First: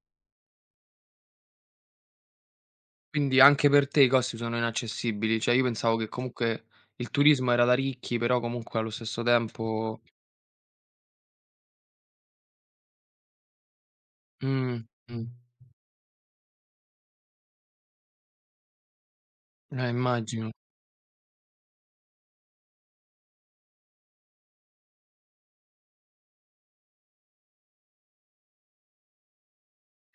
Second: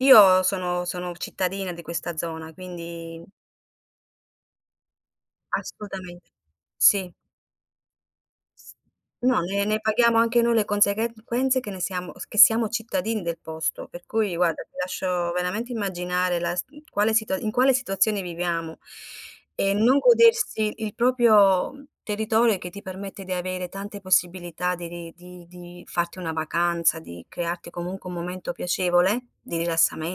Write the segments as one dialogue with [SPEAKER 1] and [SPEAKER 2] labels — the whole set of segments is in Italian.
[SPEAKER 1] Io sono sono cittadina di questa zona, quindi
[SPEAKER 2] Quindi anche per te i costi sono inaccessibili. Cioè, io pensavo che
[SPEAKER 1] Assolutamente.
[SPEAKER 2] comunque il
[SPEAKER 1] Sì.
[SPEAKER 2] turismo era da ricchi, però
[SPEAKER 1] S
[SPEAKER 2] comunque allo stesso
[SPEAKER 1] no, ne ne
[SPEAKER 2] tempo
[SPEAKER 1] paghiamo anche noi le conseghe conseguenze che ne siamo s che siamo cittadini del posto. Per cui, guarda, ti
[SPEAKER 2] Mh-mh.
[SPEAKER 1] lascio veramente immaginare la s quale situa in quale situazione viviamo. E
[SPEAKER 2] Eh,
[SPEAKER 1] non
[SPEAKER 2] immagino.
[SPEAKER 1] godersi il proprio territorio e che ti permette di avere tante possibilità de di di di farti una vacanza, di crearti, comunque, un momento piacevole, di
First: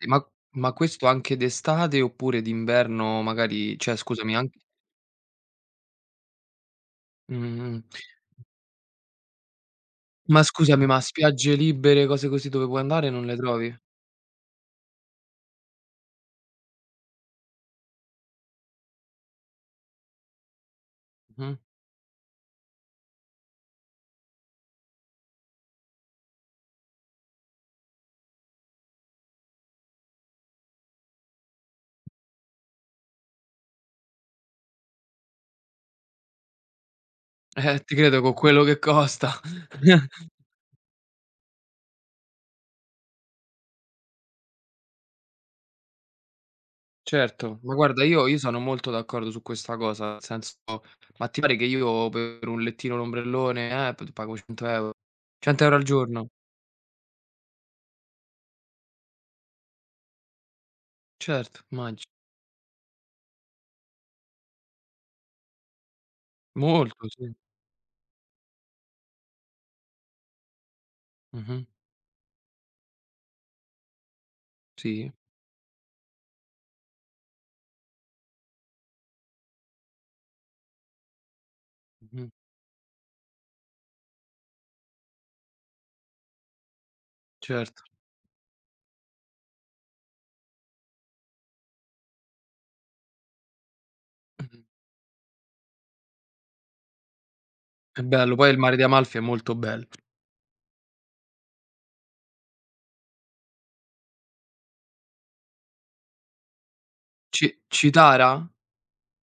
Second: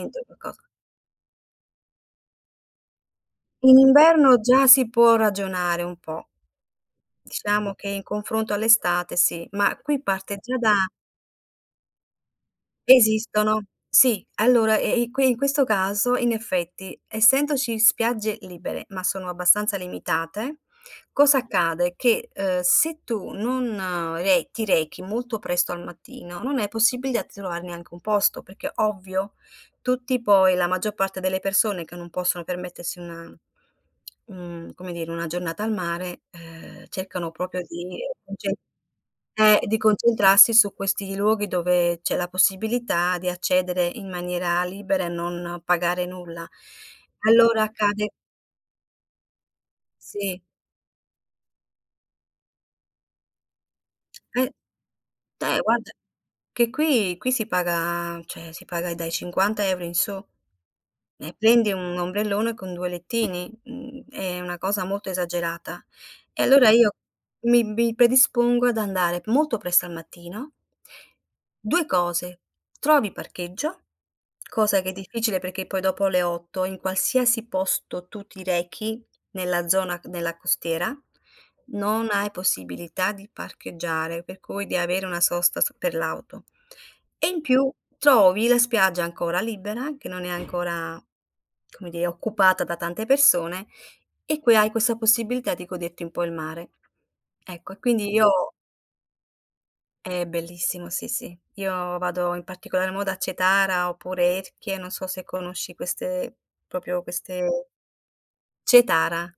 [SPEAKER 2] Sì,
[SPEAKER 1] e
[SPEAKER 2] ma
[SPEAKER 1] qualcosa
[SPEAKER 2] ma questo anche d'estate oppure d'inverno,
[SPEAKER 1] In
[SPEAKER 2] magari cioè, scusami,
[SPEAKER 1] inverno
[SPEAKER 2] anche
[SPEAKER 1] già si può ragionare un po'. Diciamo
[SPEAKER 2] Mh-mh-mh.
[SPEAKER 1] che in confronto all'estate, sì. Ma qui parte
[SPEAKER 2] Ma
[SPEAKER 1] già da
[SPEAKER 2] scusami, ma spiagge libere, cose così, dove puoi andare, non le
[SPEAKER 1] Esistono,
[SPEAKER 2] trovi?
[SPEAKER 1] sì. Allora, e eh, i qui, in questo caso, in effetti, essendoci spiagge libere, ma sono abbastanza limitate, cosa
[SPEAKER 2] Mh-mh.
[SPEAKER 1] accade? Che, ehm, se tu non re ti rechi molto presto al mattino, non è possibilità di trovare neanche un posto, perché, ovvio, tutti, poi, la maggior parte delle persone che non possono permettersi una, mhmm un, come dire, una giornata al mare, ehm, cercano proprio
[SPEAKER 2] Eh-eh, ti
[SPEAKER 1] di
[SPEAKER 2] credo con
[SPEAKER 1] concen
[SPEAKER 2] quello che costa.
[SPEAKER 1] eh, di concentrarsi su questi luoghi dove c'è la possibilità di accedere in maniera libera e non pagare nulla.
[SPEAKER 2] Certo,
[SPEAKER 1] Allora,
[SPEAKER 2] ma, guarda,
[SPEAKER 1] accade
[SPEAKER 2] io io sono molto d'accordo su questa cosa, nel
[SPEAKER 1] Sì.
[SPEAKER 2] senso, ma ti pare che io per un lettino e l'ombrellone, eh, pago
[SPEAKER 1] Per
[SPEAKER 2] 100 €?
[SPEAKER 1] eh,
[SPEAKER 2] 100 € al
[SPEAKER 1] guarda,
[SPEAKER 2] giorno?
[SPEAKER 1] che qui qui si paga, cioè, si paga dai 50 € in su e
[SPEAKER 2] Certo,
[SPEAKER 1] prendi un
[SPEAKER 2] immagino.
[SPEAKER 1] ombrellone con due lettini, mhmm, è una cosa molto esagerata. E allora io
[SPEAKER 2] Molto, sì.
[SPEAKER 1] mi mi predispongo ad andare molto presto al mattino
[SPEAKER 2] Mh-mh.
[SPEAKER 1] 2 cose: trovi parcheggio, cosa che è
[SPEAKER 2] Sì.
[SPEAKER 1] difficile perché poi dopo le 8, in qualsiasi posto tu ti rechi nella zona c della costiera, non hai
[SPEAKER 2] Mh-mh.
[SPEAKER 1] possibilità di parcheggiare, per cui di avere una sosta s per l'auto. E in più,
[SPEAKER 2] Certo.
[SPEAKER 1] trovi la spiaggia ancora libera, che non è ancora, come dire, occupata da tante persone, e qui
[SPEAKER 2] Mh-mh.
[SPEAKER 1] hai questa possibilità di goderti un po' il mare. Ecco, e
[SPEAKER 2] È
[SPEAKER 1] quindi
[SPEAKER 2] bello, poi
[SPEAKER 1] io
[SPEAKER 2] il mare di Amalfi è molto bello.
[SPEAKER 1] È bellissimo, sì, sì. Io vado in particolar modo a Cetara oppure Erchie, non so se conosci queste proprio
[SPEAKER 2] Ci
[SPEAKER 1] queste
[SPEAKER 2] Citara?
[SPEAKER 1] Cetara.